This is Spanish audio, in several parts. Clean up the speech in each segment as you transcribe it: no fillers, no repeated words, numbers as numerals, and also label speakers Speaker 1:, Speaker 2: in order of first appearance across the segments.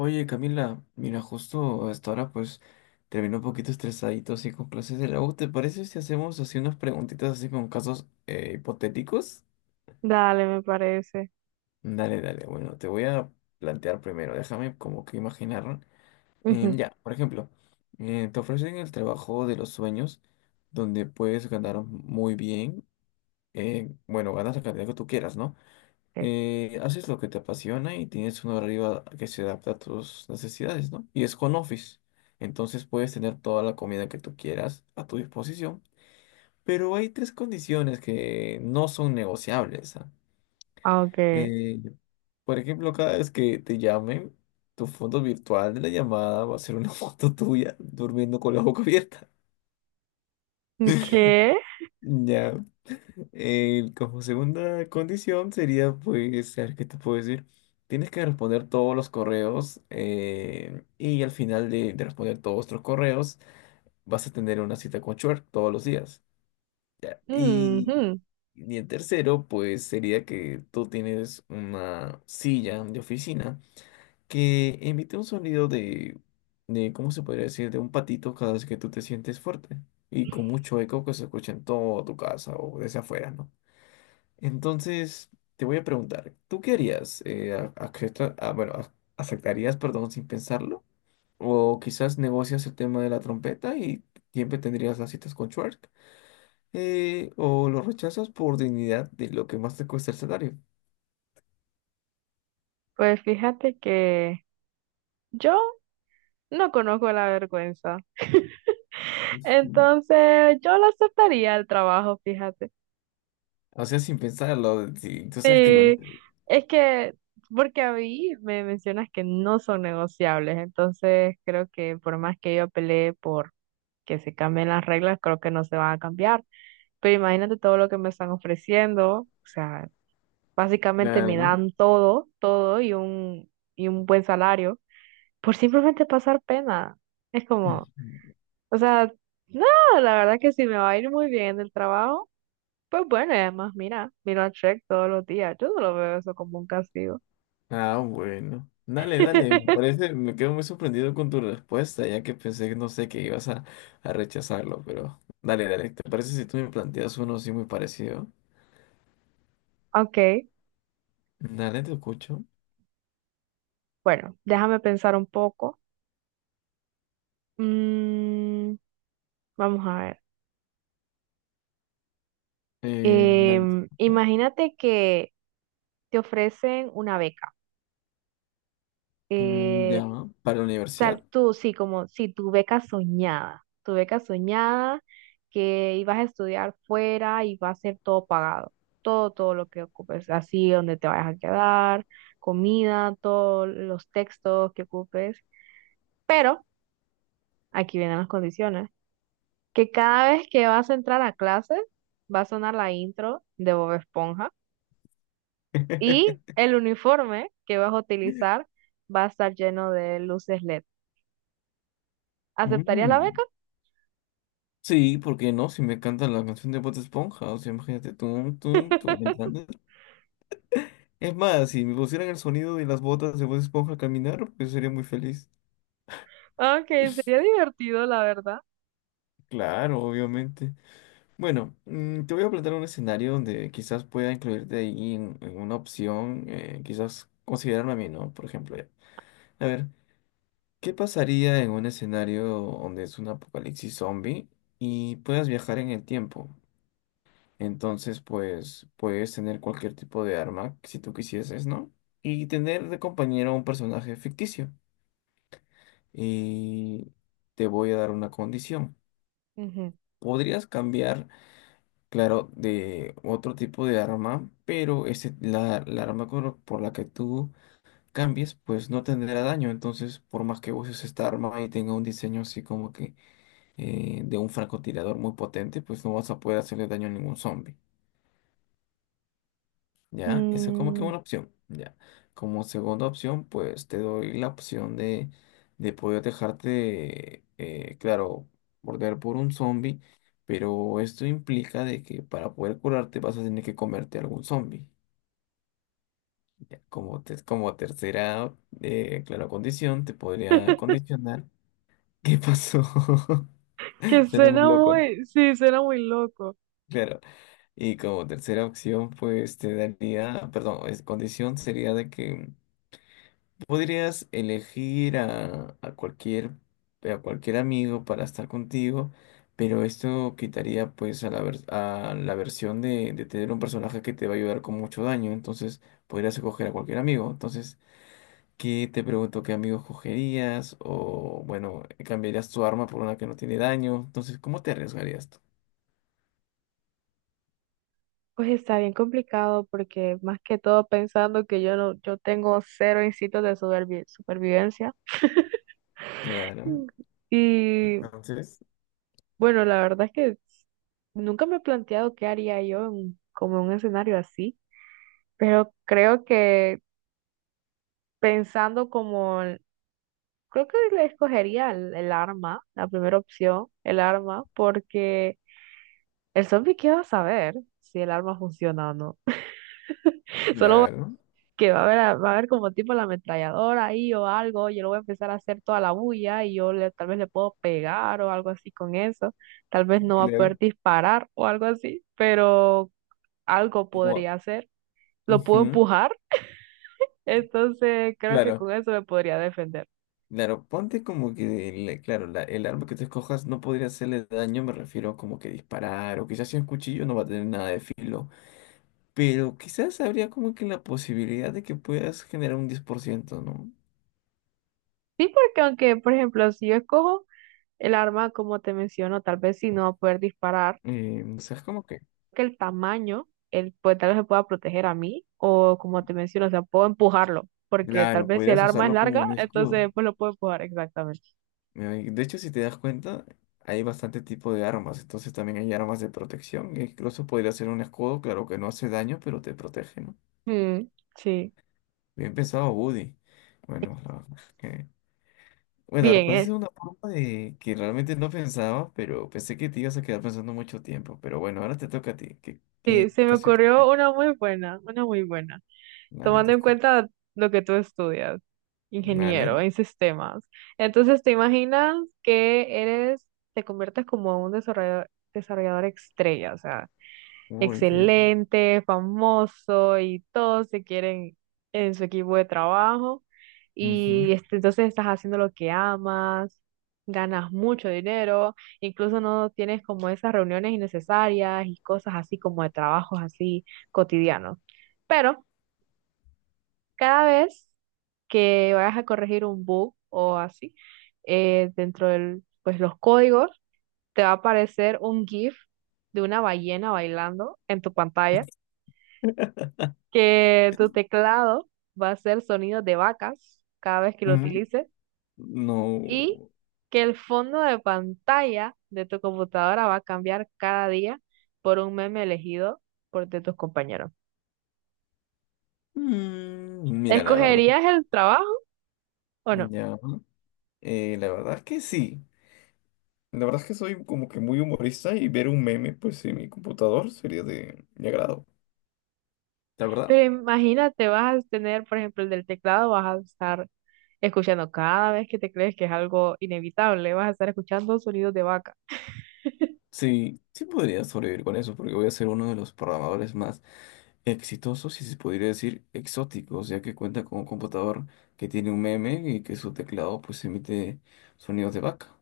Speaker 1: Oye, Camila, mira, justo hasta ahora pues terminó un poquito estresadito así con clases de la U. ¿Te parece si hacemos así unas preguntitas así con casos hipotéticos?
Speaker 2: Dale, me parece.
Speaker 1: Dale, dale, bueno, te voy a plantear primero, déjame como que imaginar.
Speaker 2: Ujú.
Speaker 1: Ya, por ejemplo, te ofrecen el trabajo de los sueños donde puedes ganar muy bien, bueno, ganas la cantidad que tú quieras, ¿no?
Speaker 2: Ok.
Speaker 1: Haces lo que te apasiona y tienes un horario que se adapta a tus necesidades, ¿no? Y es con office. Entonces puedes tener toda la comida que tú quieras a tu disposición. Pero hay tres condiciones que no son negociables, ¿ah?
Speaker 2: Aunque,
Speaker 1: Eh, por ejemplo, cada vez que te llamen, tu foto virtual de la llamada va a ser una foto tuya durmiendo con la boca abierta.
Speaker 2: ¿qué?
Speaker 1: Ya. Como segunda condición sería, pues, a ver, ¿qué te puedo decir? Tienes que responder todos los correos y al final de responder todos tus correos vas a tener una cita con Shrek todos los días. Y,
Speaker 2: Ujú.
Speaker 1: y el tercero, pues, sería que tú tienes una silla de oficina que emite un sonido ¿cómo se podría decir? De un patito cada vez que tú te sientes fuerte y con mucho eco que se escucha en toda tu casa o desde afuera, ¿no? Entonces, te voy a preguntar, ¿tú qué harías? Bueno, ¿aceptarías, perdón, sin pensarlo? ¿O quizás negocias el tema de la trompeta y siempre tendrías las citas con Schwartz? ¿O lo rechazas por dignidad de lo que más te cuesta el salario?
Speaker 2: Pues fíjate que yo no conozco la vergüenza.
Speaker 1: Ujú.
Speaker 2: Entonces, yo lo aceptaría el trabajo, fíjate.
Speaker 1: O sea, sin pensarlo, si tú sabes que lo...
Speaker 2: Sí, es que, porque a mí me mencionas que no son negociables, entonces creo que por más que yo pelee por que se cambien las reglas, creo que no se van a cambiar. Pero imagínate todo lo que me están ofreciendo. O sea, básicamente me
Speaker 1: Claro.
Speaker 2: dan todo, todo y un buen salario por simplemente pasar pena. Es como,
Speaker 1: Ujú.
Speaker 2: o sea, no, la verdad que si me va a ir muy bien en el trabajo, pues bueno. Y además mira, miro a Shrek todos los días. Yo no lo veo eso como un castigo.
Speaker 1: Ah, bueno. Dale, dale. Me parece, me quedo muy sorprendido con tu respuesta, ya que pensé que no sé que ibas a rechazarlo, pero dale, dale. ¿Te parece si tú me planteas uno así muy parecido?
Speaker 2: Ok,
Speaker 1: Dale, te escucho.
Speaker 2: bueno, déjame pensar un poco. Mm, vamos a ver.
Speaker 1: Dale, te escucho.
Speaker 2: Imagínate que te ofrecen una beca.
Speaker 1: Mm,
Speaker 2: Eh,
Speaker 1: ya, para la
Speaker 2: O sea,
Speaker 1: universidad.
Speaker 2: tú sí, como si tu beca soñada, tu beca soñada que ibas a estudiar fuera y va a ser todo pagado, todo, todo lo que ocupes, así donde te vayas a quedar, comida, todos los textos que ocupes. Pero aquí vienen las condiciones, que cada vez que vas a entrar a clases va a sonar la intro de Bob Esponja y el uniforme que vas a utilizar va a estar lleno de luces LED. ¿Aceptarías la
Speaker 1: Mm,
Speaker 2: beca?
Speaker 1: sí, ¿porque no? Si me cantan la canción de Bob Esponja, o sea, imagínate, tú, ¿me entiendes? Es más, si me pusieran el sonido de las botas de Bob Esponja al caminar, pues sería muy feliz.
Speaker 2: Ok, sería divertido, la verdad.
Speaker 1: Claro, obviamente. Bueno, te voy a plantear un escenario donde quizás pueda incluirte ahí en una opción, quizás considerarme a mí, ¿no? Por ejemplo, ya. A ver, ¿qué pasaría en un escenario donde es un apocalipsis zombie y puedas viajar en el tiempo? Entonces, pues, puedes tener cualquier tipo de arma si tú quisieses, ¿no? Y tener de compañero a un personaje ficticio. Y te voy a dar una condición.
Speaker 2: Ujú.
Speaker 1: Podrías cambiar claro, de otro tipo de arma, pero ese, la arma por la que tú cambies, pues no tendrá daño. Entonces, por más que uses esta arma y tenga un diseño así como que de un francotirador muy potente, pues no vas a poder hacerle daño a ningún zombie. ¿Ya? Eso es como que
Speaker 2: Mm.
Speaker 1: una opción, ¿ya? Como segunda opción, pues te doy la opción de poder dejarte, claro, morder por un zombie, pero esto implica de que para poder curarte vas a tener que comerte algún zombie. ¿Ya? Como tercera, claro, condición, te podría condicionar. ¿Qué pasó?
Speaker 2: Que
Speaker 1: Suena muy
Speaker 2: suena
Speaker 1: loco, ¿no?
Speaker 2: muy, sí, suena muy loco.
Speaker 1: Claro. Y como tercera opción, pues te daría, perdón, condición sería de que podrías elegir a cualquier amigo para estar contigo, pero esto quitaría pues a la versión de tener un personaje que te va a ayudar con mucho daño, entonces podrías escoger a cualquier amigo. Entonces, ¿qué te pregunto qué amigo escogerías? O bueno, cambiarías tu arma por una que no tiene daño. Entonces, ¿cómo te arriesgarías tú?
Speaker 2: Pues está bien complicado porque más que todo pensando que yo no, yo tengo cero instintos de supervivencia.
Speaker 1: Claro,
Speaker 2: Mm. Y
Speaker 1: entonces,
Speaker 2: bueno, la verdad es que nunca me he planteado qué haría yo en, como en un escenario así, pero creo que pensando como, el- creo que le escogería el arma, la primera opción, el arma, porque el zombie, ¿qué va a saber si el arma funciona o no? Solo va-
Speaker 1: claro,
Speaker 2: que va a ver, va a ver como tipo la ametralladora ahí o algo. Yo lo voy a empezar a hacer toda la bulla y yo le, tal vez le puedo pegar o algo así con eso. Tal vez no va a poder
Speaker 1: claro.
Speaker 2: disparar o algo así, pero algo
Speaker 1: No.
Speaker 2: podría hacer. Lo puedo
Speaker 1: Ujú.
Speaker 2: empujar, entonces creo que
Speaker 1: Claro.
Speaker 2: con eso me podría defender.
Speaker 1: Claro, ponte como que, claro, el arma que te escojas no podría hacerle daño, me refiero como que disparar, o quizás si es un cuchillo no va a tener nada de filo, pero quizás habría como que la posibilidad de que puedas generar un 10%, ¿no?
Speaker 2: Sí, porque aunque, por ejemplo, si yo escojo el arma, como te menciono, tal vez si no va a poder disparar.
Speaker 1: O sea, es como que,
Speaker 2: Que el tamaño, él, pues tal vez me pueda proteger a mí, o como te menciono, o sea, puedo empujarlo, porque tal
Speaker 1: claro,
Speaker 2: vez si el
Speaker 1: podrías
Speaker 2: arma es
Speaker 1: usarlo como
Speaker 2: larga,
Speaker 1: un escudo.
Speaker 2: entonces pues lo puedo empujar exactamente.
Speaker 1: De hecho, si te das cuenta, hay bastante tipo de armas, entonces también hay armas de protección, e incluso podría ser un escudo, claro que no hace daño, pero te protege, ¿no?
Speaker 2: Mm, sí,
Speaker 1: Bien pensado, Woody. Bueno, Bueno,
Speaker 2: bien,
Speaker 1: respondiste
Speaker 2: ¿eh?
Speaker 1: de una forma de que realmente no pensaba, pero pensé que te ibas a quedar pensando mucho tiempo. Pero bueno, ahora te toca a ti. ¿Qué,
Speaker 2: Sí,
Speaker 1: qué
Speaker 2: se me
Speaker 1: caso
Speaker 2: ocurrió
Speaker 1: hipotético?
Speaker 2: una muy buena,
Speaker 1: Dale, te
Speaker 2: tomando en
Speaker 1: escucho.
Speaker 2: cuenta lo que tú estudias,
Speaker 1: Dale.
Speaker 2: ingeniero en sistemas. Entonces, ¿te imaginas que eres, te conviertes como un desarrollador, desarrollador estrella? O sea,
Speaker 1: Uy, qué horrible.
Speaker 2: excelente, famoso y todos se quieren en su equipo de trabajo
Speaker 1: Ujú.
Speaker 2: y este, entonces estás haciendo lo que amas, ganas mucho dinero, incluso no tienes como esas reuniones innecesarias y cosas así como de trabajos así cotidianos. Pero cada vez que vayas a corregir un bug o así, dentro de pues, los códigos, te va a aparecer un GIF de una ballena bailando en tu pantalla, que tu teclado va a hacer sonidos de vacas cada vez que lo
Speaker 1: Mm,
Speaker 2: utilices y
Speaker 1: no.
Speaker 2: que el fondo de pantalla de tu computadora va a cambiar cada día por un meme elegido por de tus compañeros.
Speaker 1: Mm, mira, la verdad.
Speaker 2: ¿Escogerías el trabajo o no?
Speaker 1: Ya. La verdad es que sí. La verdad es que soy como que muy humorista y ver un meme, pues, en mi computador sería de mi agrado. La verdad.
Speaker 2: Pero imagínate, vas a tener, por ejemplo, el del teclado, vas a estar escuchando cada vez que te crees que es algo inevitable, vas a estar escuchando sonidos de vaca.
Speaker 1: Sí, sí podría sobrevivir con eso, porque voy a ser uno de los programadores más exitosos y se podría decir exóticos, ya que cuenta con un computador que tiene un meme y que su teclado pues emite sonidos de vaca.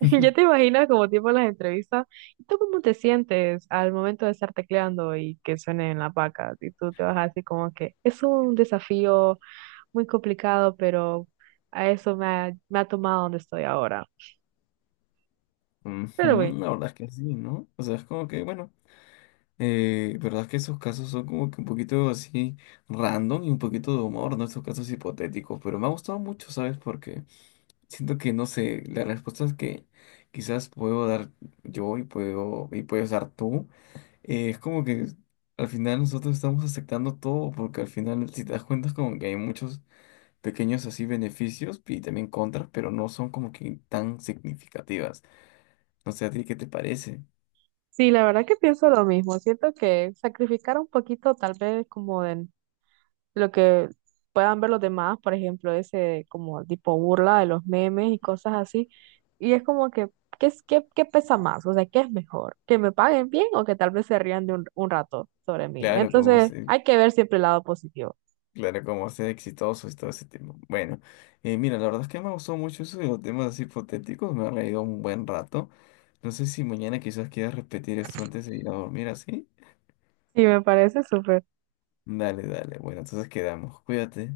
Speaker 2: Ya te imaginas como tipo las entrevistas. ¿Y tú cómo te sientes al momento de estar tecleando y que suene en la paca? Y tú te vas así como que es un desafío muy complicado, pero a eso me ha tomado donde estoy ahora. Pero bueno,
Speaker 1: Ujú, la verdad es que sí, ¿no? O sea, es como que, bueno, verdad es que esos casos son como que un poquito así random y un poquito de humor, ¿no? Estos casos hipotéticos, pero me ha gustado mucho, ¿sabes? Porque siento que, no sé, las respuestas que quizás puedo dar yo y puedo y puedes dar tú. Es como que al final nosotros estamos aceptando todo, porque al final, si te das cuenta, es como que hay muchos pequeños así beneficios y también contras, pero no son como que tan significativas. No sé, ¿a ti qué te parece?
Speaker 2: sí, la verdad que pienso lo mismo. Siento que sacrificar un poquito tal vez como de lo que puedan ver los demás, por ejemplo, ese como tipo burla de los memes y cosas así. Y es como que, ¿qué, qué, qué pesa más? O sea, ¿qué es mejor? ¿Que me paguen bien o que tal vez se rían de un rato sobre mí?
Speaker 1: Claro, como
Speaker 2: Entonces,
Speaker 1: ser,
Speaker 2: hay que ver siempre el lado positivo.
Speaker 1: claro, como ser exitoso y todo ese tema. Bueno, mira, la verdad es que me gustó mucho eso de los temas así hipotéticos, me ha reído un buen rato. No sé si mañana quizás quieras repetir esto antes de ir a dormir así.
Speaker 2: Sí, me parece súper.
Speaker 1: Dale, dale. Bueno, entonces quedamos. Cuídate.